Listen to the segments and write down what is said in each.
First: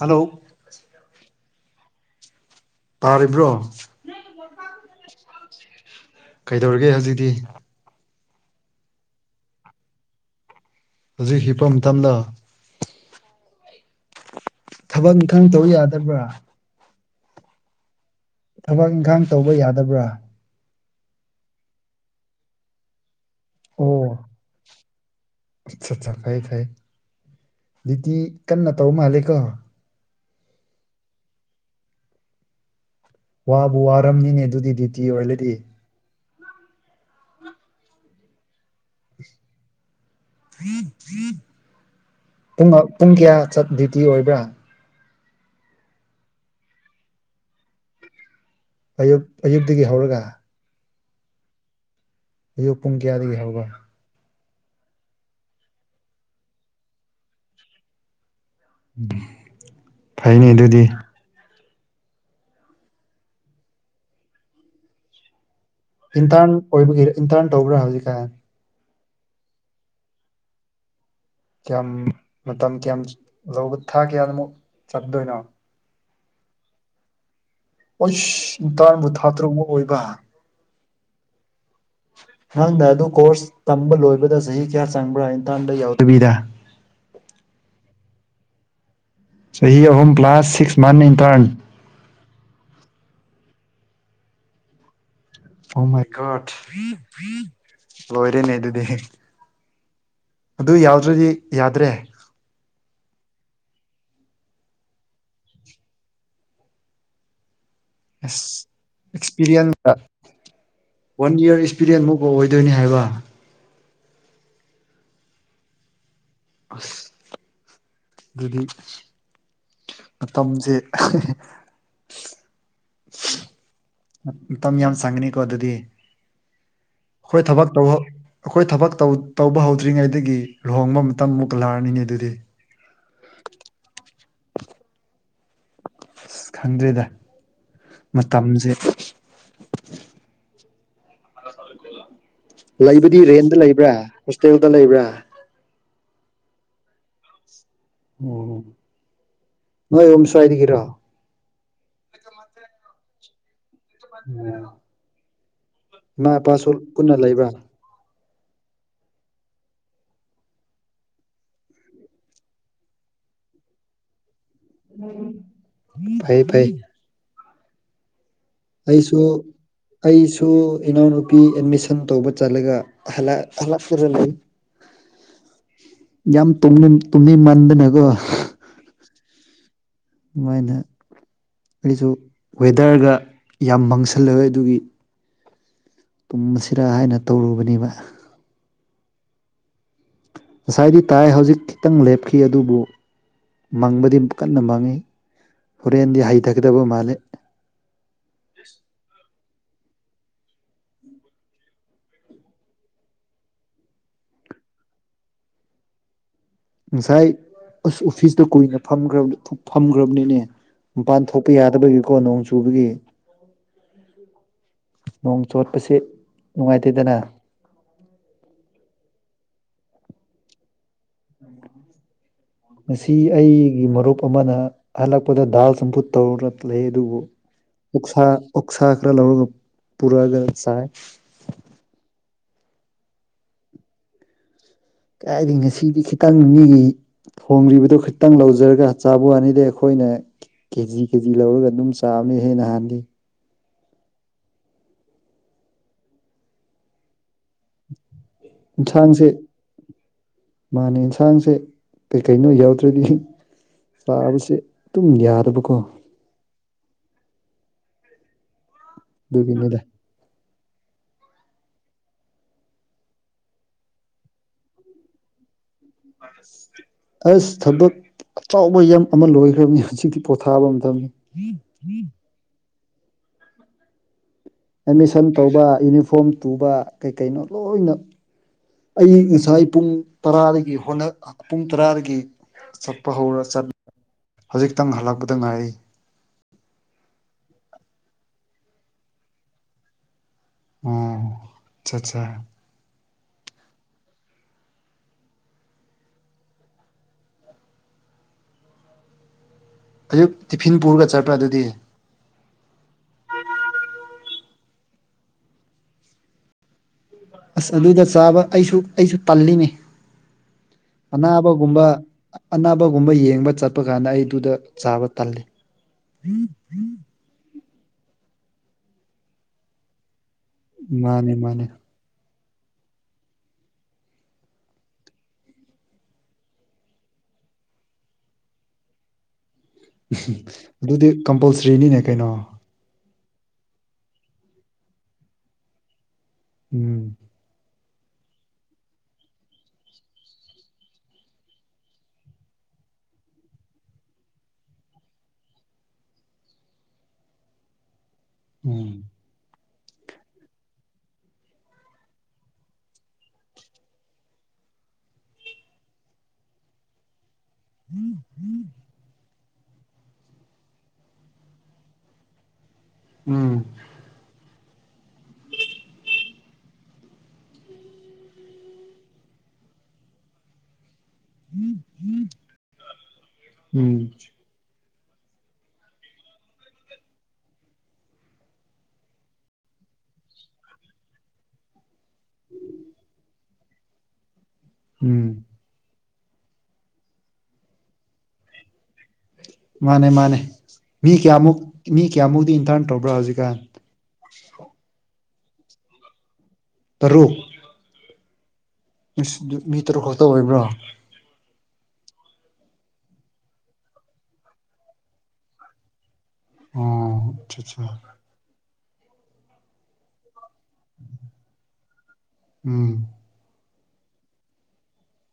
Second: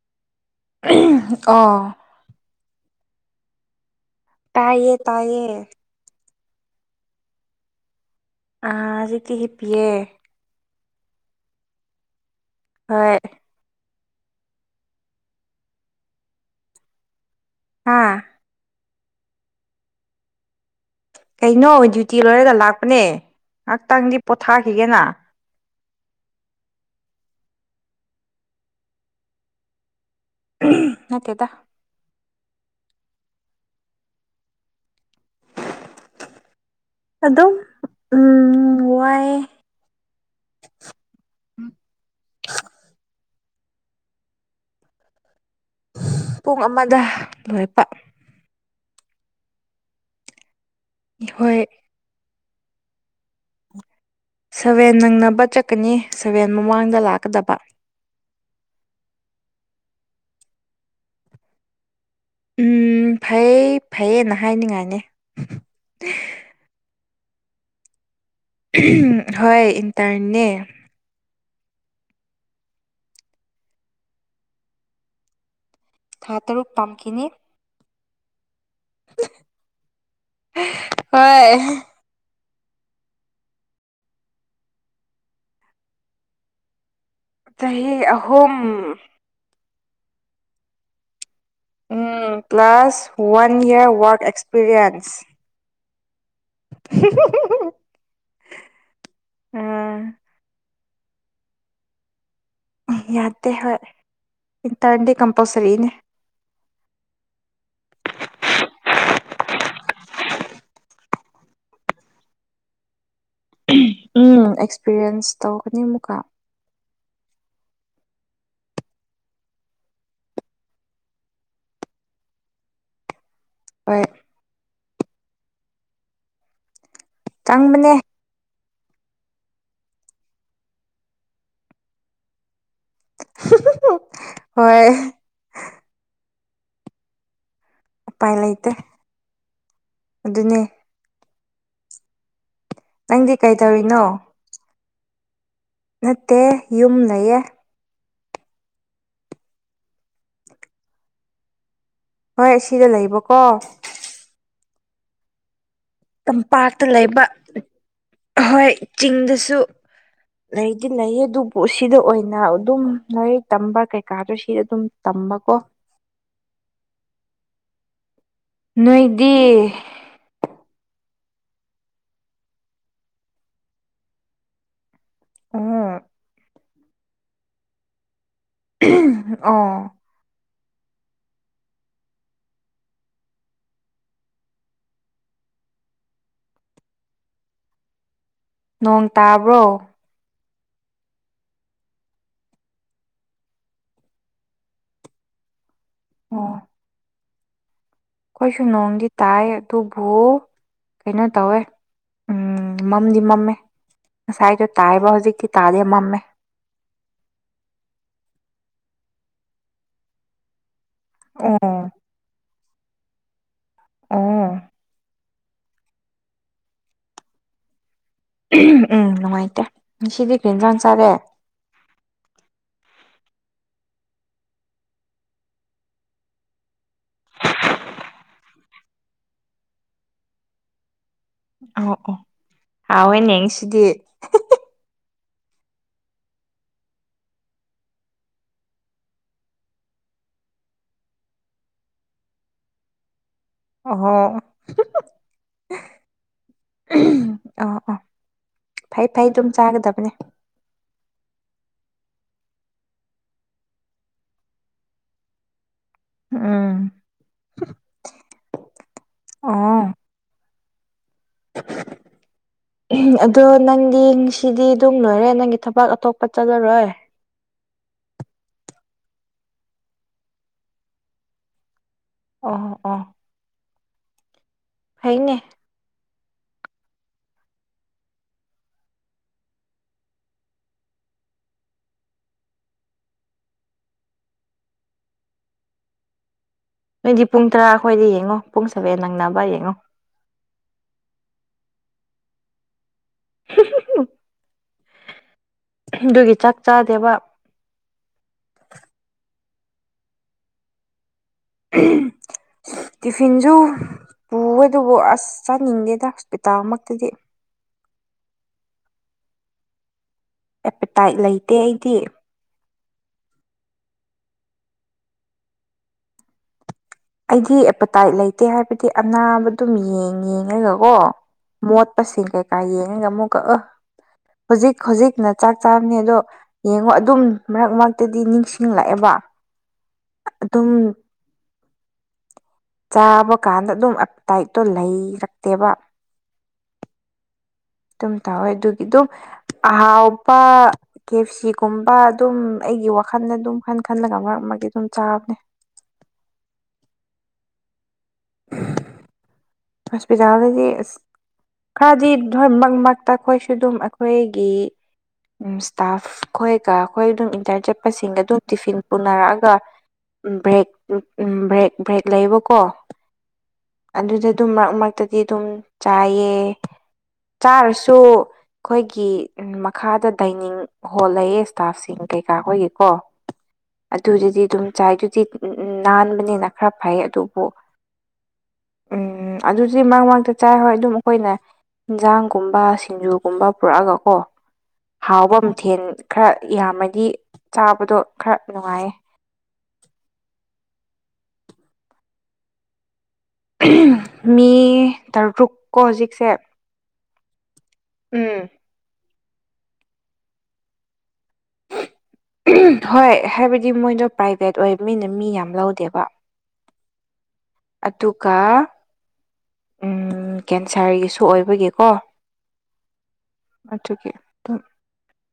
hello ꯑꯣ ꯇꯥꯔꯤꯕ꯭ꯔꯣ ꯇꯥꯏꯌꯦ ꯇꯥꯏꯌꯦ ꯀꯩꯗꯧꯔꯤꯒꯦ ꯍꯧꯖꯤꯛꯇꯤ ꯍꯧꯖꯤꯛꯇꯤ ꯍꯤꯞꯄꯤꯌꯦ ꯍꯧꯖꯤꯛ ꯍꯤꯞꯄꯝ ꯇꯝꯅ ꯍꯣꯏ ꯊꯕꯛ ꯏꯪꯈꯪ ꯇꯧ ꯌꯥꯗꯕ꯭ꯔꯥ ꯑꯥ ꯊꯕꯛ ꯏꯪꯈꯥꯡ ꯇꯧꯕ ꯌꯥꯗꯕ꯭ꯔꯥ ꯀꯩꯅꯣ ꯗ꯭ꯌꯨꯇꯤ ꯂꯣꯏꯔꯒ ꯂꯥꯛꯄꯅꯦ ꯉꯥꯛꯇꯪꯗꯤ ꯄꯣꯊꯥꯈꯤꯒꯦꯅ ꯑꯆ ꯆꯥ ꯐꯩ ꯐꯩ ꯗ꯭ꯌꯨꯇꯤ ꯀꯟꯅ ꯇꯧꯕ ꯃꯥꯜꯂꯤꯀꯣ ꯅꯠꯇꯦꯗ ꯋꯥꯕꯨ ꯋꯥꯔꯝꯅꯤꯅꯦ ꯑꯗꯨꯗꯤ ꯗ꯭ꯌꯨꯇꯤ ꯑꯣꯏꯔꯗꯤ ꯑꯗꯨꯝ ꯎꯝ ꯋꯥꯏꯑꯦ ꯄꯨꯡ ꯄꯨꯡ ꯀꯌꯥ ꯆꯠ ꯗ꯭ꯌꯨꯇꯤ ꯑꯣꯏꯕ꯭ꯔꯥ ꯄꯨꯡ ꯑꯃꯗ ꯂꯣꯏꯄ ꯑꯌꯨꯛ ꯑꯌꯨꯛꯇꯒꯤ ꯍꯧꯔꯒ ꯍꯣꯏ ꯑꯌꯨꯛ ꯄꯨꯡ ꯀꯌꯥꯗꯒꯤ ꯍꯧꯕ ꯁꯚꯦꯟ ꯅꯪꯅꯕ ꯆꯠꯀꯅꯤ ꯁꯚꯦꯟ ꯃꯃꯥꯡꯗ ꯂꯥꯛꯀꯗꯕ ꯐꯩꯅꯦ ꯑꯗꯨꯗꯤ ꯎꯝ ꯐꯩ ꯐꯩꯌꯦꯅ ꯍꯥꯏꯅꯤꯡꯉꯥꯏꯅꯤ ꯏꯟꯇꯔꯟ ꯑꯣꯏꯕꯒꯤ ꯏꯟꯇꯔꯟ ꯇꯧꯕ꯭ꯔꯥ ꯍꯧꯖꯤꯛꯀꯥꯟ ꯍꯣꯏ ꯏꯟꯇꯔꯟꯅꯦ ꯀꯌꯥꯝ ꯃꯇꯝ ꯀꯌꯥꯝ ꯂꯧꯕ ꯊꯥ ꯀꯌꯥꯃꯨꯛ ꯆꯪꯗꯣꯏꯅꯣ ꯊꯥ ꯇꯔꯨꯛ ꯇꯝꯈꯤꯅꯤ ꯑꯣꯏꯁ ꯏꯟꯇ꯭ꯔꯟꯕꯨ ꯊꯥ ꯇꯔꯨꯛꯃꯨꯛ ꯑꯣꯏꯕ ꯍꯣꯏ ꯅꯪꯅ ꯑꯗꯨ ꯀꯣꯔ꯭ꯁ ꯇꯝꯕ ꯂꯣꯏꯕꯗ ꯆꯍꯤ ꯀꯌꯥ ꯆꯪꯕ꯭ꯔꯥ ꯏꯟꯇꯔꯟꯗꯣ ꯌꯥꯎꯗꯕꯤꯗ ꯆꯍꯤ ꯑꯍꯨꯝ ꯆꯍꯤ ꯑꯍꯨꯝ ꯀ꯭ꯂꯥꯁ ꯁꯤꯛꯁ ꯃꯟ ꯏꯟꯇꯔꯟ ꯎꯝ plus one year work experience ꯑꯣꯃꯥꯏꯒꯣꯠ ꯂꯣꯏꯔꯦꯅꯦ ꯑꯗꯨꯗꯤ ꯎꯝ ꯑꯗꯨ ꯌꯥꯎꯗ꯭ꯔꯗꯤ ꯌꯥꯗ꯭ꯔꯦ ꯌꯥꯗꯦ ꯍꯣꯏ ꯏꯟꯇꯔꯟꯗꯤ ꯀꯝꯄꯜꯁꯔꯤꯅꯦ ꯏꯁ ꯑꯦꯛꯁꯄꯤꯔꯤꯌꯦꯟꯇ ꯋꯥꯟ ꯏꯔ ꯑꯦꯛꯁꯄꯤꯔꯤꯌꯦꯟꯁ ꯃꯨꯛ ꯑꯣꯏꯗꯣꯏꯅꯤ ꯍꯥꯏꯕ ꯎꯝ ꯑꯦꯛꯁꯄꯤꯔꯤꯌꯦꯟꯁ ꯇꯧꯒꯅꯤ ꯑꯃꯨꯛꯀ ꯑꯁ ꯑꯗꯨꯗꯤ ꯃꯇꯝꯁꯦ ꯍꯣꯏ ꯃꯇꯝ ꯌꯥꯝ ꯆꯪꯒꯅꯤꯀꯣ ꯑꯗꯨꯗꯤ ꯍꯣꯏ ꯊꯕꯛ ꯇꯣ ꯆꯪꯕꯅꯦ ꯑꯩꯈꯣꯏ ꯊꯕꯛ ꯇꯧ ꯇꯧꯕ ꯍꯧꯗ꯭ꯔꯤꯉꯩꯗꯒꯤ ꯂꯨꯍꯣꯡꯕ ꯃꯇꯝ ꯑꯃꯨꯛꯀ ꯂꯥꯛꯑꯅꯤꯅꯦ ꯑꯗꯨꯗꯤ ꯍꯣꯏ ꯑꯁ ꯈꯪꯗ꯭ꯔꯦꯗ ꯎꯄꯥꯏ ꯃꯇꯝꯁꯦ ꯂꯩꯇꯦ ꯑꯗꯨꯅꯦ ꯂꯩꯕꯗꯤ ꯅꯪꯗꯤ ꯔꯦꯟꯗ ꯂꯩꯕ꯭ꯔꯥ ꯀꯩꯗꯧꯔꯤꯅꯣ ꯍꯣꯁꯇꯦꯜꯗ ꯂꯩꯕ꯭ꯔꯥ ꯅꯠꯇꯦ ꯌꯨꯝ ꯂꯩꯌꯦ ꯎꯝ ꯅꯣꯏ ꯌꯨꯝ ꯁ꯭ꯋꯥꯏꯗꯒꯤꯔꯣ ꯍꯣꯏ ꯑꯁꯤꯗ ꯂꯩꯕꯀꯣ ꯎ [inaudible] ꯇꯝꯄꯥꯛꯇ ꯄꯨꯟꯅ ꯂꯩꯕ ꯂꯩꯕ꯭ꯔꯥ ꯍꯣꯏ ꯆꯤꯡꯗꯁꯨ ꯂꯩꯗꯤ ꯂꯩꯌꯦ ꯑꯗꯨꯕꯨ ꯁꯤꯗ ꯑꯣꯏꯅ ꯑꯗꯨꯝ ꯂꯥꯏꯔꯤꯛ ꯇꯝꯕ ꯀꯩꯀꯥꯗꯣ ꯁꯤ ꯑꯗꯨꯨꯝ ꯇꯝꯕꯀꯣ ꯐꯩ ꯐꯩ ꯑꯩꯁꯨ ꯅꯣꯏꯗꯤ ꯑꯩꯁꯨ ꯏꯅꯥꯎꯅꯨꯄꯤ ꯑꯦꯠꯃꯤꯁꯟ ꯇꯧꯕ ꯆꯠꯂꯒ ꯍꯂꯛ ꯍꯜꯂꯛ [unintelligible] ꯂꯩ ꯎꯝ ꯌꯥꯝ ꯇꯨꯝꯅꯤꯡ ꯇꯨꯝꯅꯤꯡꯃꯟꯗꯅꯀꯣ ꯑꯣ ꯑꯗꯨꯃꯥꯏꯅ ꯑꯩꯁꯨ ꯋꯦꯗꯔꯒ ꯌꯥꯝ ꯃꯪ [unintelligible] ꯑꯗꯨꯒꯤ ꯇꯨꯝꯃꯁꯤꯔꯥ ꯍꯥꯏꯅ ꯇꯧꯔꯨꯕꯅꯦꯕ ꯅꯣꯡ ꯇꯥꯕ꯭ꯔꯣ ꯉꯁꯥꯏꯗꯤ ꯇꯥꯏ ꯍꯧꯖꯤꯛ ꯈꯤꯇꯪ ꯂꯦꯞꯈꯤ ꯑꯗꯨꯕꯨ ꯃꯪꯕꯗꯤ ꯀꯟꯅ ꯃꯪꯉꯤ ꯍꯣꯔꯦꯟꯗꯤ ꯑꯣ ꯍꯩꯊꯒꯗꯕ ꯃꯥꯜꯂꯤ ꯑꯩꯈꯣꯏꯁꯨ ꯅꯣꯡꯗꯤ ꯇꯥꯏ ꯑꯗꯨꯕꯨ ꯀꯩꯅꯣ ꯇꯧꯋꯦ ꯎꯝ ꯃꯝꯗꯤ ꯃꯝꯃꯦ ꯉꯁꯥꯏꯗꯣ ꯇꯥꯏꯕ ꯍꯧꯖꯤꯛꯇꯤ ꯇꯥꯗꯦ ꯃꯝꯃꯦ ꯉꯁꯥꯏ ꯑꯁ ꯑꯣꯐꯤꯁꯇ ꯀꯨꯏꯅ ꯐꯝꯈ꯭ꯔꯕꯅꯤ ꯐꯝꯈ꯭ꯔꯕꯅꯤꯅꯦ ꯃꯄꯥꯟ ꯊꯣꯛꯄ ꯑꯣ ꯌꯥꯗꯕꯒꯤꯀꯣ ꯅꯣꯡ ꯆꯨꯕꯒꯤ ꯑꯣ ꯅꯣꯡ ꯆꯣꯠꯄꯁꯦ ꯅꯨꯡꯉꯥꯏꯇꯦꯗꯅ ꯎꯝ ꯅꯨꯡꯉꯥꯏꯇꯦ ꯉꯁꯤꯗꯤ ꯀꯩꯖꯥꯡ ꯆꯥꯔꯦ ꯉꯁꯤ ꯑꯩꯒꯤ ꯃꯔꯨꯞ ꯑꯃꯅ ꯍꯜꯂꯛꯄꯗ ꯗꯥꯜ ꯆꯝꯐꯨꯠ ꯇꯧꯔ ꯂꯩ ꯑꯗꯨꯕꯨ ꯎꯛꯁꯥ ꯑꯣꯛꯁꯥ ꯈꯔ ꯂꯧꯔꯒ ꯄꯨꯔꯛꯑꯒ ꯆꯥꯏ ꯑ ꯑꯣ ꯍꯥꯎꯋꯦꯅꯦ ꯉꯁꯤꯗꯤ ꯀꯥꯏꯗꯩꯩ ꯉꯁꯤꯗꯤ ꯈꯤꯇꯪ ꯃꯤꯒꯤ ꯊꯣꯡꯂꯤꯕꯗꯨꯣ ꯈꯤꯇꯪ ꯂꯧꯖꯔꯒ ꯆꯥꯕꯨ ꯋꯥꯅꯤꯗ ꯑꯩꯈꯣꯏꯅ ꯀꯦꯖꯤ ꯀꯦꯖꯤ ꯂꯧꯔꯒ ꯑꯗꯨꯝ ꯆꯥꯕꯅꯤ ꯍꯦ ꯅꯍꯥꯟꯗꯤ [unintelligible] ꯑꯣ ꯑꯣ ꯐꯩ ꯐꯩ ꯏꯟꯁꯥꯡꯁꯦ ꯑꯗꯨꯝ ꯆꯥꯒꯗꯕꯅꯦ ꯃꯥꯅꯦ ꯏꯟꯁꯥꯡꯁꯦ ꯀꯩ ꯀꯩꯅꯣ ꯌꯥꯎꯗ꯭ꯔꯗꯤ ꯆꯥꯕꯁꯦ ꯑꯗꯨꯝ ꯌꯥꯗꯕꯀꯣ ꯎꯝ ꯑꯗꯨꯒꯤꯅꯤꯗ ꯑꯣ ꯑꯗꯣ ꯅꯪꯗꯤ ꯉꯁꯤꯗꯤ ꯑꯗꯨꯝ ꯂꯣꯏꯔꯦ ꯅꯪꯒꯤ ꯊꯕꯛ ꯑꯇꯣꯞꯄ ꯆꯠꯂꯔꯣꯏ ꯑꯁ ꯊꯕꯛ ꯑꯆꯥꯎꯕ ꯌꯥꯝ ꯑꯃ ꯂꯣꯏꯈ꯭ꯔꯕꯅꯤ ꯍꯧꯖꯤꯛꯇꯤ ꯄꯣꯊꯥꯕ ꯃꯇꯝꯅꯤ ꯑꯣ ꯑꯣ ꯑꯦꯠꯃꯤꯁꯟ ꯐꯩꯅꯦ ꯇꯧꯕ ꯌꯨꯅꯤꯐꯣꯔꯝ ꯇꯨꯕ ꯀꯩꯀꯩꯅꯣ ꯂꯣꯏꯅ ꯑꯩꯌ ꯉꯁꯥꯏ ꯄꯨꯡ ꯇꯔꯥꯗꯒꯤ ꯍꯣꯠꯅ ꯄꯨꯡ ꯇꯔꯥꯗꯒꯤ ꯆꯠꯄ ꯍꯧꯔ ꯆꯠ ꯍꯧꯖꯤꯛꯇꯪ ꯍꯜꯂꯛꯄꯗ ꯉꯥꯏꯔꯤ ꯅꯪꯗꯤ ꯄꯨꯡ ꯇꯔꯥ ꯑꯩ꯭ꯈꯣꯏꯗꯤ ꯌꯦꯡꯉꯣ ꯄꯨꯡ ꯁꯚꯦꯟ ꯅꯪꯅꯕ ꯌꯦꯡꯉꯣ ꯑꯣ ꯆꯥꯆꯥ ꯑꯗꯨꯒꯤ ꯆꯥꯛ ꯆꯥꯗꯦꯕ ꯑꯌꯨꯛ ꯇꯤꯐꯤꯟ ꯄꯨꯔꯒ ꯆꯠꯄ꯭ꯔꯥ ꯑꯗꯨꯗꯤ ꯇꯤꯐꯤꯟꯁꯨ ꯄꯨꯋꯦ ꯑꯗꯨꯕꯨ ꯑꯁ ꯆꯥꯅꯤꯡꯗꯦꯗ ꯍꯣꯁꯄꯤꯇꯥꯜꯃꯛꯇꯗꯤ ꯑꯁ ꯑꯗꯨꯗ ꯆꯥꯕ ꯑꯩꯁꯨ ꯑꯩꯁꯨ ꯇꯜꯂꯤꯅꯤ ꯑꯦꯄꯦꯇꯥꯏꯠ ꯂꯩꯇꯦ ꯑꯅꯥꯕꯒꯨꯝꯕ ꯑꯩꯗꯤ ꯑꯅꯥꯕꯒꯨꯝꯕ ꯌꯦꯡꯕ ꯆꯠꯄ ꯀꯥꯟꯗ ꯑꯩꯗꯨꯗ ꯆꯥꯕ ꯇꯜꯂꯤ ꯑꯩꯗꯤ ꯑꯦꯄꯥꯇꯥꯏꯠ ꯂꯩꯇꯦ ꯍꯥꯏꯕꯗꯤ ꯑꯅꯥꯕꯗꯨꯝ ꯌꯦꯡ ꯌꯦꯡꯉꯒꯀꯣ ꯃꯥꯅꯦ ꯃꯥꯅꯦ ꯃꯣꯠ ꯄꯁꯤꯡ ꯀꯩꯀꯥ ꯌꯦꯡꯉꯒ ꯑꯃꯨꯛꯀ [unintelligible] ꯍꯧꯖꯤꯛ ꯍꯧꯖꯤꯛꯅ ꯆꯥꯛ ꯆꯥꯕꯅꯤ ꯑꯗꯣ ꯌꯦꯡꯉꯣ ꯑꯗꯨꯝ ꯃꯔꯛ ꯃꯔꯛꯇꯗꯤ ꯅꯤꯡꯁꯤꯡꯂꯛꯑꯦꯕ ꯑꯗꯨꯝ ꯑꯗꯨꯗꯤ ꯀꯝꯄꯜꯁꯔꯤꯅꯤꯅꯦ ꯀꯩꯅꯣ ꯆꯥꯕ ꯀꯥꯟꯗ ꯑꯗꯨꯝ ꯑꯞꯇꯥꯏꯠꯇꯣ ꯂꯩꯔꯛꯇꯦꯕ ꯎꯝ ꯑꯗꯨꯝ ꯇꯥꯎꯋꯦ ꯑꯗꯨꯒꯤ ꯑꯗꯨꯝ ꯑꯍꯥꯎꯕ ꯀꯦꯐꯁꯤꯒꯨꯝꯕ ꯑꯗꯨꯝ ꯑꯩꯒꯤ ꯋꯥꯈꯜꯗ ꯑꯗꯨꯝ ꯈꯟ ꯈꯜꯂꯒ ꯃꯔꯛ ꯃꯔꯛꯇ ꯑꯗꯨꯝ ꯆꯥꯕꯅꯦ ꯎꯝ ꯍꯣꯁꯄꯤꯇꯥꯥꯜꯗꯗꯤ ꯑꯁ ꯈꯔꯗꯤ [unintelligible] ꯑꯩꯈꯣꯏꯁꯨ ꯑꯗꯨꯝ ꯑꯩꯈꯣꯏꯒꯤ [unintelligible] ꯏꯁꯇꯥꯐ ꯑꯩꯈꯣꯏꯒ ꯑꯩꯈꯣꯏ ꯑꯗꯨꯝ ꯏꯟꯇꯔꯟ ꯆꯠꯄꯁꯤꯡꯒ ꯑꯗꯨꯝ ꯇꯤꯐꯤꯟ ꯄꯨꯅꯔꯛꯑꯒ ꯕ꯭ꯔꯦꯛ ꯕ꯭ꯔꯦꯛ ꯕ꯭ꯔꯦꯛ ꯂꯩꯌꯦꯕꯀꯣ ꯎꯝ ꯑꯗꯨꯗ ꯑꯗꯨꯝ ꯃꯔꯛ ꯃꯔꯛꯇꯗꯤ ꯑꯗꯨꯝ ꯆꯥꯏꯌꯦ ꯆꯥꯔꯁꯨ ꯑꯩꯈꯣꯏꯒꯤ ꯃꯈꯥꯗ ꯗꯥꯏꯅꯤꯡ ꯍꯣꯜ ꯂꯩꯌꯦ ꯁꯇꯥꯐꯁꯤꯡ ꯀꯩꯀꯥꯈꯣꯏꯒꯤꯀꯣ ꯎꯝ ꯑꯗꯨꯗꯗꯤ ꯑꯗꯨꯝ ꯆꯥꯏꯗꯨꯗꯤ ꯎꯝ ꯅꯥꯟꯕꯅꯤꯅ ꯈꯔ ꯐꯩ ꯑꯗꯨꯕꯨ ꯎꯝ ꯑꯗꯨꯗꯤ ꯃꯔꯛ ꯃꯔꯛꯇ ꯆꯥꯏ ꯍꯣꯏ ꯑꯗꯨꯝ ꯑꯩꯈꯣꯏꯅ ꯏꯟꯖꯥꯡꯒꯨꯝꯕ ꯁꯤꯡꯖꯨꯒꯨꯝꯕ ꯄꯨꯔꯛꯑꯒ ꯀꯣ ꯎꯝ ꯍꯥꯎꯕ ꯃꯊꯦꯜ ꯈꯔ ꯌꯥꯝꯃꯗꯤ ꯆꯥꯕꯗꯣ ꯈꯔ ꯅꯨꯡꯉꯥꯏꯌꯦ ꯃꯥꯅꯦ ꯃꯥꯅꯦ ꯃꯤ ꯀꯌꯥꯃꯨꯛ ꯃꯤ ꯀꯌꯥꯃꯨꯛꯗꯤ ꯏꯟꯇꯔꯟ ꯇꯧꯕ꯭ꯔꯥ ꯍꯧꯖꯤꯛꯀꯥꯟ ꯃꯤ ꯇꯔꯨꯛꯀꯣ ꯍꯧꯖꯤꯛꯁꯦ ꯇꯔꯨꯛ ꯎꯝ ꯏꯁ ꯃꯤ ꯇꯔꯨꯛ ꯈꯛꯇ ꯑꯣꯏꯕ꯭ꯔꯣ ꯍꯣꯏ ꯍꯥꯏꯕꯗꯤ ꯃꯣꯏꯗꯣ ꯄ꯭ꯔꯥꯏꯚꯦꯠ ꯑꯣꯏꯕꯅꯤꯅ ꯃꯤ ꯌꯥꯝ ꯂꯧꯗꯦꯕ ꯑꯣ ꯑꯠꯆꯥ ꯑꯠꯆꯥ ꯑꯗꯨꯒ ꯎꯝ ꯑꯗꯨꯒ ꯀꯦꯟꯁꯔꯒꯤꯁꯨ ꯑꯣꯏꯕꯒꯤꯀꯣ ꯎꯝ ꯑꯗꯨꯒꯤ ꯑꯗꯨꯝ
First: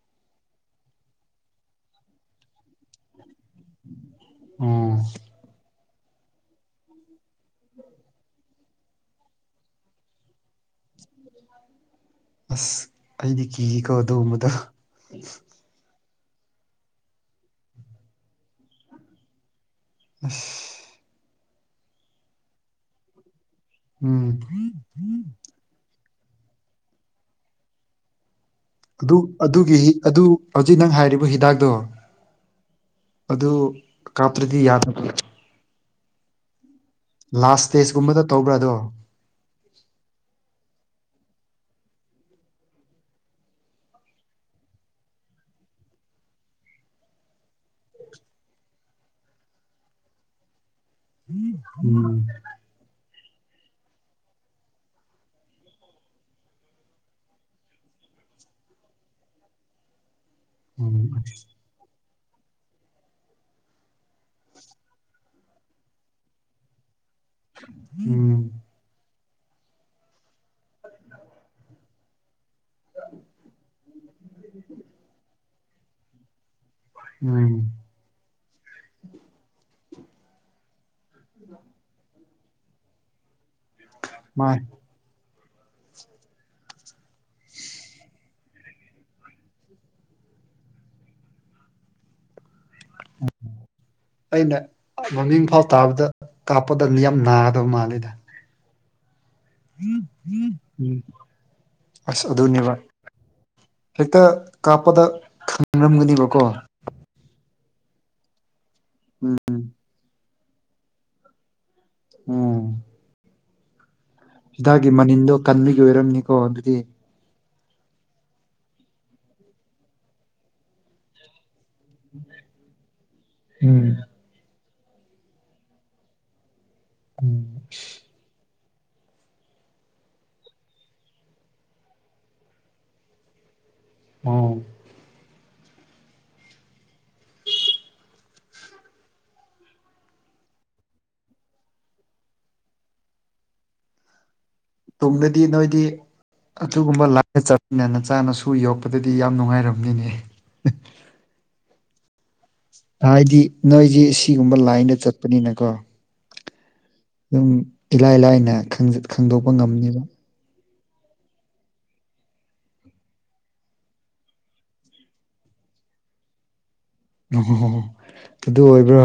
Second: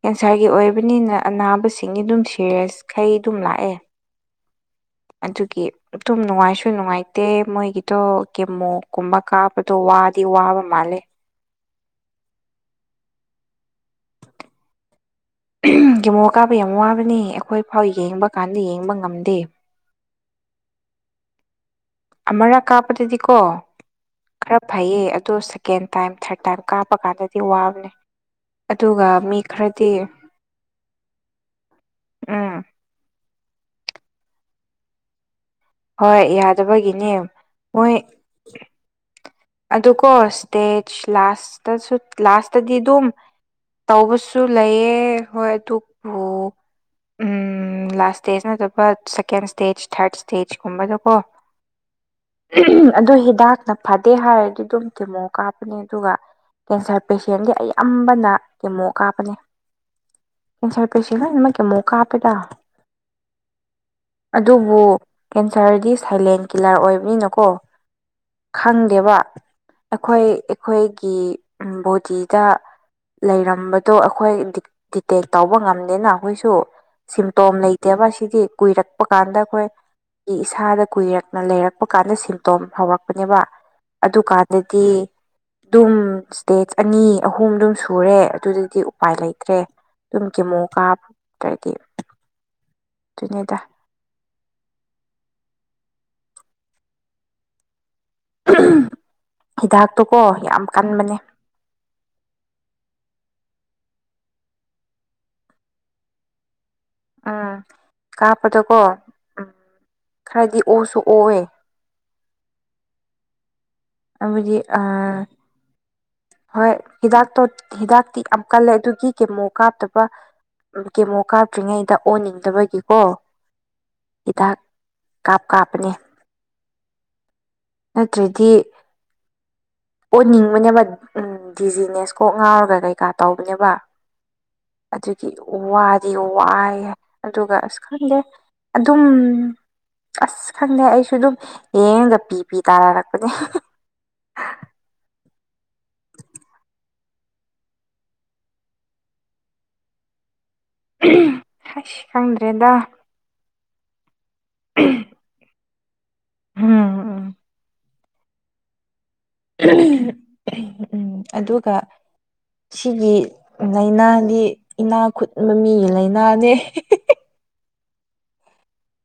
ꯀꯦꯟꯁꯥꯔꯒꯤ ꯑꯣꯏꯕꯅꯤꯅ ꯑꯅꯥꯕꯁꯤꯡꯒꯤ ꯑꯗꯨꯝ ꯁꯦꯔꯤꯌꯁ ꯃꯈꯩ ꯑꯗꯨꯝ ꯂꯥꯛꯑꯦ ꯑꯣ ꯑꯗꯨꯒꯤ ꯑꯗꯨꯝ ꯅꯨꯡꯉꯥꯏꯁꯨ ꯅꯨꯡꯉꯥꯏ ꯗꯦ ꯃꯣꯏꯒꯤꯗꯣ ꯀꯦꯃꯣꯀꯨꯝꯕ ꯀꯥꯕꯗꯣ ꯋꯥꯗꯤ ꯋꯥꯕ ꯃꯥꯜꯂꯦ ꯑꯁ ꯑꯩꯗꯤ ꯀꯤꯌꯦꯀꯣ ꯑꯗꯨꯒꯨꯝꯕꯗꯣ ꯀꯦꯃꯣ ꯀꯥꯞꯕ ꯌꯥꯝ ꯋꯥꯕꯅꯤ ꯑꯩꯈꯣꯏ ꯐꯥꯎ ꯌꯦꯡꯕ ꯀꯥꯟꯗ ꯌꯦꯡꯕ ꯉꯝꯗꯦ ꯑꯁ ꯑꯃꯔꯛ ꯀꯥꯞꯄꯗꯗꯤꯀꯣ ꯎꯝ ꯈꯔ ꯐꯩꯌꯦ ꯑꯣꯗꯣ ꯁꯦꯀꯦꯟꯇꯥꯏꯝ ꯊꯥꯔꯠꯇꯥꯏꯝ ꯀꯥꯞꯄ ꯀꯥꯟꯗꯗꯤ ꯋꯥꯕꯅꯦ ꯑꯗꯨꯒ ꯑꯗꯨ ꯃꯤ ꯑꯗꯨꯒꯤ ꯈꯔꯗꯤ ꯑꯗꯨ ꯍꯧꯖꯤꯛ ꯅꯪ ꯍꯥꯏꯔꯤꯕ ꯍꯤꯗꯥꯛꯇꯣ ꯎꯝ ꯑꯗꯨ ꯀꯥꯞꯇ꯭ꯔꯗꯤ ꯌꯥꯗꯕ꯭ꯔ ꯍꯣꯏ ꯌꯥꯗꯕꯒꯤꯅꯦ ꯂꯥꯁ ꯁ꯭ꯇꯦꯖꯀꯨꯝꯕꯗ ꯇꯧꯕ꯭ꯔꯥ ꯑꯗꯣ ꯑꯗꯨ ꯀꯣ ꯁ꯭ꯇꯦꯖ ꯂꯥꯁꯇꯁꯨ ꯂꯥꯁꯇꯗꯤ ꯑꯗꯨꯝ ꯇꯧꯕꯁꯨ ꯂꯩꯌꯦ ꯍꯣꯏ ꯑꯗꯨꯕꯨ ꯎꯝ ꯂꯥꯁ ꯁ꯭ꯇꯦꯖ ꯅꯠꯇꯕ ꯁꯦꯀꯦꯟ ꯁ꯭ꯇꯦꯖ ꯊꯥꯔꯠ ꯁ꯭ꯇꯦꯖꯀꯨꯝꯕꯗꯣ ꯑꯣ ꯎꯝ ꯑꯗꯣ ꯍꯤꯗꯥꯛꯅ ꯐꯠ ꯇꯦ ꯍꯥꯏꯔꯗꯤ ꯑꯗꯨꯝ ꯀꯦꯃꯣ ꯀꯥꯞꯄꯅꯦ ꯑꯗꯨꯒ ꯀꯦꯟꯁꯔ ꯄꯦꯁꯦꯟꯗꯤ ꯑꯌꯥꯝꯕꯅ ꯀꯦꯃꯣ ꯀꯥꯞꯄꯅꯦ ꯎꯝ ꯀꯦꯟꯁꯔꯄꯦꯁꯦꯟ ꯂꯣꯏꯅꯃꯛ ꯀꯦꯃꯣ ꯀꯞꯄꯦꯗ ꯑꯗꯨꯕꯨ ꯀꯦꯟꯁꯔꯗꯤ ꯁꯥꯏꯂꯦꯟ ꯀꯤꯂꯔ ꯑꯣꯏꯕꯅꯤꯅꯀꯣ ꯎꯝ ꯈꯪ ꯗꯦꯕ ꯑꯩꯈꯣꯏ ꯑꯩꯈꯣꯏꯒꯤ ꯕꯣꯗꯤꯗ ꯂꯩꯔꯝꯕꯗꯣ ꯑꯩꯈꯣꯏ ꯗꯤꯇꯦꯛ ꯇꯧꯕ ꯉꯝꯗꯦꯅ ꯑꯩꯈꯣꯏꯁꯨ ꯎꯝ ꯁꯤꯝꯇꯣꯝ ꯂꯩ ꯇꯦꯕꯥꯁꯤꯗꯤ ꯀꯨꯏꯔꯛꯄ ꯀꯥꯟꯗ ꯑꯩꯈꯣꯏ ꯏꯁꯥꯗ ꯀꯨꯏꯔꯛꯅ ꯂꯩꯔꯛꯄ ꯀꯥꯟꯗ ꯁꯤꯝꯇꯣꯝ ꯍꯧꯔꯛꯄꯅꯦꯕ ꯃꯥ ꯑꯗꯨꯀꯥꯟꯗꯗꯤ ꯑꯗꯨꯝ ꯁ꯭ꯇꯦꯖ ꯑꯅꯤ ꯑꯍꯨꯝ ꯑꯗꯨꯝ ꯁꯨꯔꯦ ꯑꯗꯨꯗꯤ ꯎꯄꯥꯏ ꯂꯩꯇ꯭ꯔꯦ ꯑꯗꯨꯨꯝ ꯀꯦꯃꯣ ꯀꯥꯞ ꯇ꯭ꯔꯗꯤ ꯑꯗꯨꯅꯤꯗ ꯑꯩꯅ ꯃꯃꯤꯡ ꯐꯥꯎ ꯇꯥꯕꯗ ꯀꯥꯞꯄꯗ ꯌꯥꯝ ꯅꯥꯒꯗꯕ ꯃꯥꯜꯂꯦꯗ ꯍꯤꯗꯥꯛꯇꯨꯀꯣ ꯌꯥꯝ ꯎꯝ ꯀꯟꯕꯅꯦ ꯑꯁ ꯑꯗꯨꯅꯦꯕ ꯍꯦꯛꯇ ꯀꯥꯞꯄꯗ ꯈꯪꯔꯝꯒꯅꯤꯕꯀꯣ ꯎꯝ ꯀꯥꯞꯄꯗꯀꯣ ꯎꯝ ꯈꯔꯗꯤ ꯑꯣꯁꯨ ꯑꯣꯑꯦ ꯎꯝ ꯑꯗꯨꯒꯤ ꯑ ꯍꯤꯗꯥꯛꯀꯤ ꯃꯅꯤꯟꯗꯣ ꯀꯟꯕꯒꯤ ꯑꯣꯏꯔꯝꯅꯤꯀꯣ ꯍꯣꯏ ꯑꯗꯨꯗꯤ ꯍꯤꯗꯥꯛꯇꯣ ꯍꯤꯗꯥꯛꯇꯤ ꯌꯥꯝ ꯀꯜꯂꯦ ꯑꯗꯨꯒꯤ ꯀꯦꯃꯣ ꯀꯥꯞꯇꯕ ꯀꯦꯃꯣ ꯀꯥꯞꯇ꯭ꯔꯤꯉꯩꯗ ꯑꯣꯟꯅꯤꯡꯗꯕꯒꯤꯀꯣ ꯎꯝ ꯍꯤꯗꯥꯛ ꯀꯥꯞ ꯀꯥꯞꯄꯅꯦ ꯎꯝ [inaudible] ꯅꯠꯇ꯭ꯔꯗꯤ ꯑꯣꯅꯤꯡꯕꯅꯦꯕ ꯎꯝ ꯗꯤꯖꯤꯅꯦꯁ ꯀꯣꯛ ꯉꯥꯎꯔꯒ ꯀꯩꯀꯥ ꯇꯧꯕꯅꯦꯕ ꯎꯝ ꯑꯗꯨꯒꯤ ꯋꯥꯗꯤ ꯋꯥꯏ ꯑꯗꯨꯒ ꯑꯁ ꯈꯪꯗꯦ ꯑꯗꯨꯝ ꯑꯁ ꯈꯪꯗꯦ ꯑꯩꯁꯨ ꯑꯗꯨꯝ ꯌꯦꯡꯗ ꯄꯤ ꯄꯤ ꯇꯥꯅꯔꯛꯄꯅꯦ ꯇꯨꯡꯗꯗꯤ ꯅꯣꯏꯗꯤ ꯑꯗꯨꯒꯨꯝꯕ ꯂꯥꯏꯅ ꯆꯠꯃꯤꯟꯅ ꯅꯆꯥꯅꯁꯨ ꯌꯣꯛꯄꯗꯗꯤ ꯌꯥꯝ ꯅꯨꯡꯉꯥꯏꯔꯝꯅꯤꯅꯦ ꯍꯩꯁ ꯈꯪꯗ꯭ꯔꯦꯗ ꯍꯥꯏꯗꯤ ꯅꯣꯏꯗꯤ ꯑꯁꯤꯒꯨꯝꯕ ꯂꯥꯏꯟꯗ ꯆꯠꯄꯅꯤꯅꯀꯣ ꯎꯝ ꯑꯗꯨꯝ ꯏꯂꯥꯏ ꯂꯥꯏꯅ ꯈꯪꯖ ꯎꯝ ꯑꯗꯨꯒ ꯁꯤꯒꯤ ꯂꯥꯏꯅꯥꯗꯤ ꯏꯅꯥ ꯈꯨꯟꯕ ꯃꯤꯒꯤ ꯂꯩꯏꯅꯥꯅꯦ ꯑꯣ ꯑꯗꯨ ꯑꯣꯏꯕ꯭ꯔꯥ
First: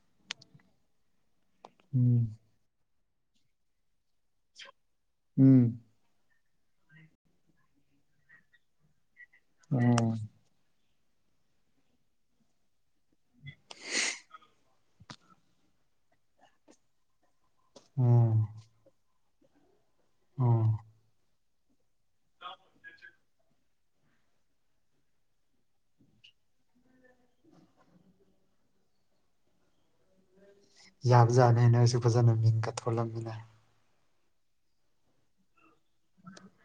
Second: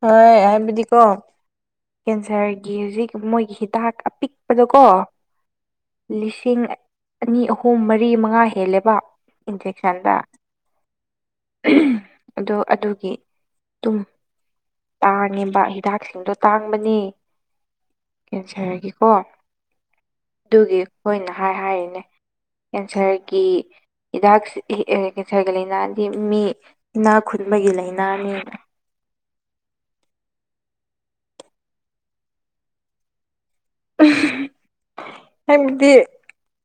ꯍꯣꯏ ꯍꯥꯏꯕꯤꯗꯤ ꯀꯣ ꯎꯝ ꯀꯦꯟꯁꯔꯒꯤ ꯍꯧꯖꯤꯛ ꯃꯣꯏꯒꯤ ꯍꯤꯗꯥꯛ ꯑꯄꯤꯛꯄꯗꯀꯣ ꯎꯝ ꯂꯤꯁꯤꯡ ꯑꯅꯤ ꯑꯍꯨꯝ ꯃꯔꯤ ꯃꯉꯥ ꯍꯦꯜꯂꯦꯕ ꯑꯣ ꯏꯟꯖꯦꯛꯁꯟꯗ ꯑꯗꯣ ꯑꯗꯨꯒꯤ ꯗꯨꯝ ꯇꯥꯡꯉꯦꯕ ꯍꯤꯗꯥꯛꯁꯤꯡꯗꯣ ꯇꯥꯡꯕꯅꯤ ꯑꯣ ꯀꯦꯟꯁꯔꯒꯤꯀꯣ ꯑꯣ ꯑꯗꯨꯒꯤ ꯑꯩꯈꯣꯏꯅ ꯍꯥꯏ ꯍꯥꯏꯔꯤꯅꯦ ꯀꯦꯟꯁꯔꯒꯤ ꯍꯤꯗꯥꯛ ꯀꯦꯟꯁꯔꯒꯤ ꯂꯥꯏꯅꯥꯗꯤ ꯃꯤ ꯏꯅꯥꯛ ꯈꯨꯟꯕꯒꯤ ꯂꯥꯏꯅꯥꯅꯦ ꯌꯥꯕꯖꯥꯠꯅꯦ ꯅꯣꯏꯁꯨ ꯐꯖꯅ ꯃꯤꯡꯒ ꯊꯣꯜꯂꯝꯃꯤꯅ ꯍꯥꯏꯕꯗꯤ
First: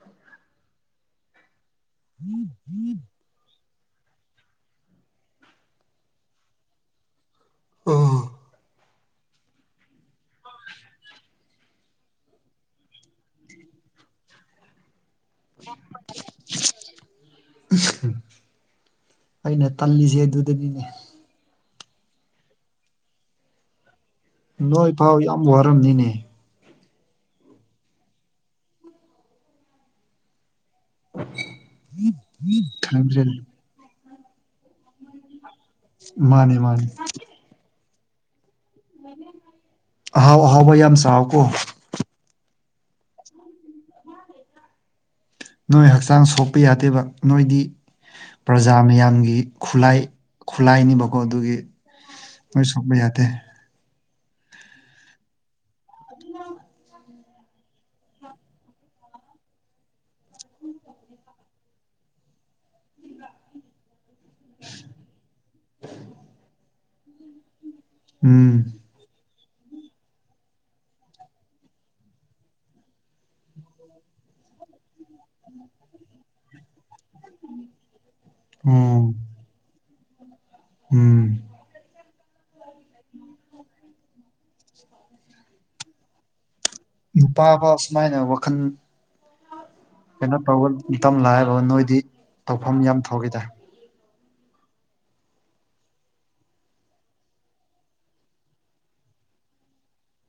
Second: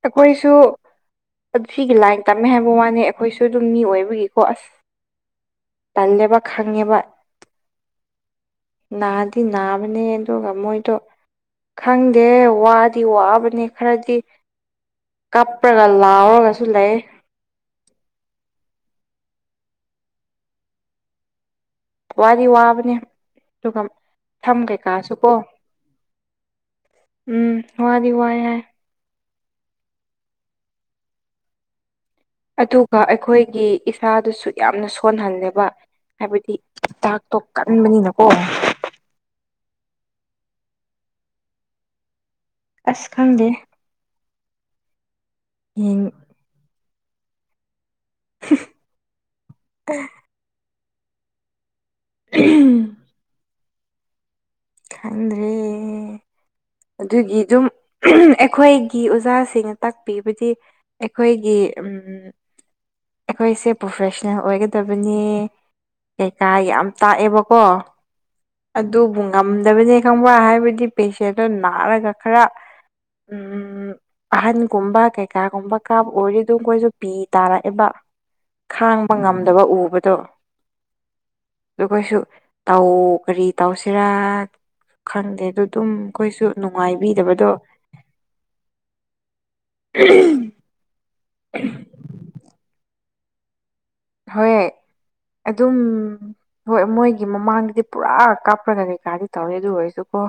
ꯑꯩꯈꯣꯏꯁꯨ ꯑꯗꯨ ꯁꯤꯒꯤ ꯂꯥꯏꯟ ꯇꯝꯃꯦ ꯍꯥꯏꯕ ꯋꯥꯅꯦ ꯑꯩꯈꯣꯏꯁꯨ ꯑꯗꯨꯝ ꯃꯤ ꯑꯣꯏꯕꯒꯤꯀꯣ ꯑꯁ ꯇꯜꯂꯦꯕ ꯈꯪꯉꯦꯕ ꯎꯝ ꯅꯥꯗꯤ ꯅꯥꯕꯅꯦ ꯑꯗꯨꯒ ꯃꯣꯏꯗꯣ ꯈꯪꯗꯦ ꯋꯥꯗꯤ ꯋꯥꯕꯅꯦ ꯈꯔꯗꯤ ꯀꯞꯄ꯭ꯔꯒ ꯂꯥꯎꯔꯒꯁꯨ ꯂꯩ ꯑꯩꯅ ꯇꯜꯂꯤꯁꯦ ꯑꯗꯨꯗꯅꯤꯅꯦ ꯋꯥꯗꯤ ꯋꯥꯕꯅꯦ ꯑꯗꯨꯒ ꯁꯝ ꯅꯣꯏ ꯀꯩꯀꯥꯁꯨ ꯄꯥꯎ ꯀꯣ ꯌꯥꯝ ꯋꯥꯔꯝꯅꯤꯅꯦ ꯎꯝ ꯋꯥꯗꯤ ꯋꯥꯌꯦ ꯎꯝ [inaudible] ꯑꯗꯨꯒ ꯑꯩꯈꯣꯏꯒꯤ ꯏꯁꯥꯗꯨꯁꯨ ꯌꯥꯝꯅ ꯁꯣꯟꯍꯜꯂꯦꯕ ꯃꯥꯅꯦ ꯍꯥꯏꯕꯗꯤ ꯃꯥꯅꯦ ꯍꯤꯗꯥꯛꯇꯣ ꯀꯟꯕꯅꯤꯅꯀꯣ ꯑꯍꯥꯎ ꯑꯍꯥꯎꯕ ꯌꯥꯝ ꯆꯥꯎꯀꯣ ꯑꯁ ꯈꯪꯗꯦ ꯅꯣꯏ ꯌꯦꯡ ꯍꯛꯆꯥꯡ ꯁꯣꯛꯄ ꯌꯥꯗꯦꯕ ꯅꯣꯏꯗꯤ ꯄ꯭ꯔꯖꯥ ꯃꯌꯥꯝꯒꯤ ꯈꯨꯂꯥꯏ ꯈꯨꯠꯂꯥꯏꯅꯤꯕꯀꯣ ꯑꯗꯨꯒꯤ ꯅꯣꯏ ꯁꯣꯛꯄ ꯌꯥꯗꯦ ꯈꯪꯗ꯭ꯔꯦ ꯑꯗꯨꯒꯤ ꯑꯗꯨꯝ ꯑꯩꯈꯣꯏꯒꯤ ꯑꯣꯖꯥꯁꯤꯡꯅ ꯇꯥꯛꯄꯤꯕꯗꯤ ꯑꯩꯈꯣꯏꯒꯤ ꯎꯝ ꯑꯩꯈꯣꯏꯁꯦ ꯄ꯭ꯔꯣꯐꯦꯁꯅꯦꯜ ꯑꯣꯏꯒꯗꯕꯅꯦ ꯀꯩꯀꯥ ꯌꯥꯝ ꯇꯥꯛꯑꯦꯕꯀꯣ ꯎꯝ ꯑꯗꯨꯕꯨ ꯉꯝꯗꯕꯅꯤ ꯈꯪꯕ ꯍꯥꯏꯕꯗꯤ ꯄꯦꯁꯦꯟꯗꯣ ꯅꯥꯔꯒ ꯈꯔ ꯎꯝ ꯑꯍꯟꯒꯨꯝꯕ ꯀꯩꯀꯥꯒꯨꯝꯕ ꯀꯥꯞ ꯑꯣꯏꯔꯤꯗꯨ ꯑꯩꯈꯣꯏꯁꯨ ꯄꯤ ꯇꯥꯔꯛ ꯏꯕ ꯎꯝ ꯈꯥꯡꯕ ꯉꯝꯗꯕ ꯎꯕꯗꯣ ꯎꯝ ꯑꯗꯨ ꯈꯣꯏꯁꯨ ꯇꯧ ꯀꯔꯤ ꯇꯧꯁꯤꯔꯥ ꯈꯪꯗꯦ ꯑꯗꯨ ꯑꯗꯨꯝ ꯑꯩꯈꯣꯏꯁꯨ ꯅꯨꯡꯉꯥꯏꯕꯤꯗꯕꯗꯣ ꯅꯨꯄꯥꯕ ꯁꯨꯃꯥꯏꯅ ꯋꯥꯈꯜ ꯀꯩꯅꯣ ꯇꯧꯒ ꯏꯇꯝ ꯂꯥꯏꯕ ꯅꯣꯏꯗꯤ ꯇꯧꯐꯝ ꯌꯥꯝ ꯊꯣꯛꯈꯤꯗ ꯍꯣꯏ ꯑꯗꯨꯝ ꯍꯣꯏ ꯃꯣꯏꯒꯤ ꯃꯃꯥꯡꯗꯗꯤ ꯄꯨꯔꯥ ꯀꯥꯞꯄ꯭ꯔꯒ ꯀꯩꯀꯥꯗꯤ ꯇꯧꯋꯦ ꯑꯗꯨ ꯑꯣꯏꯔꯁꯨꯀꯣ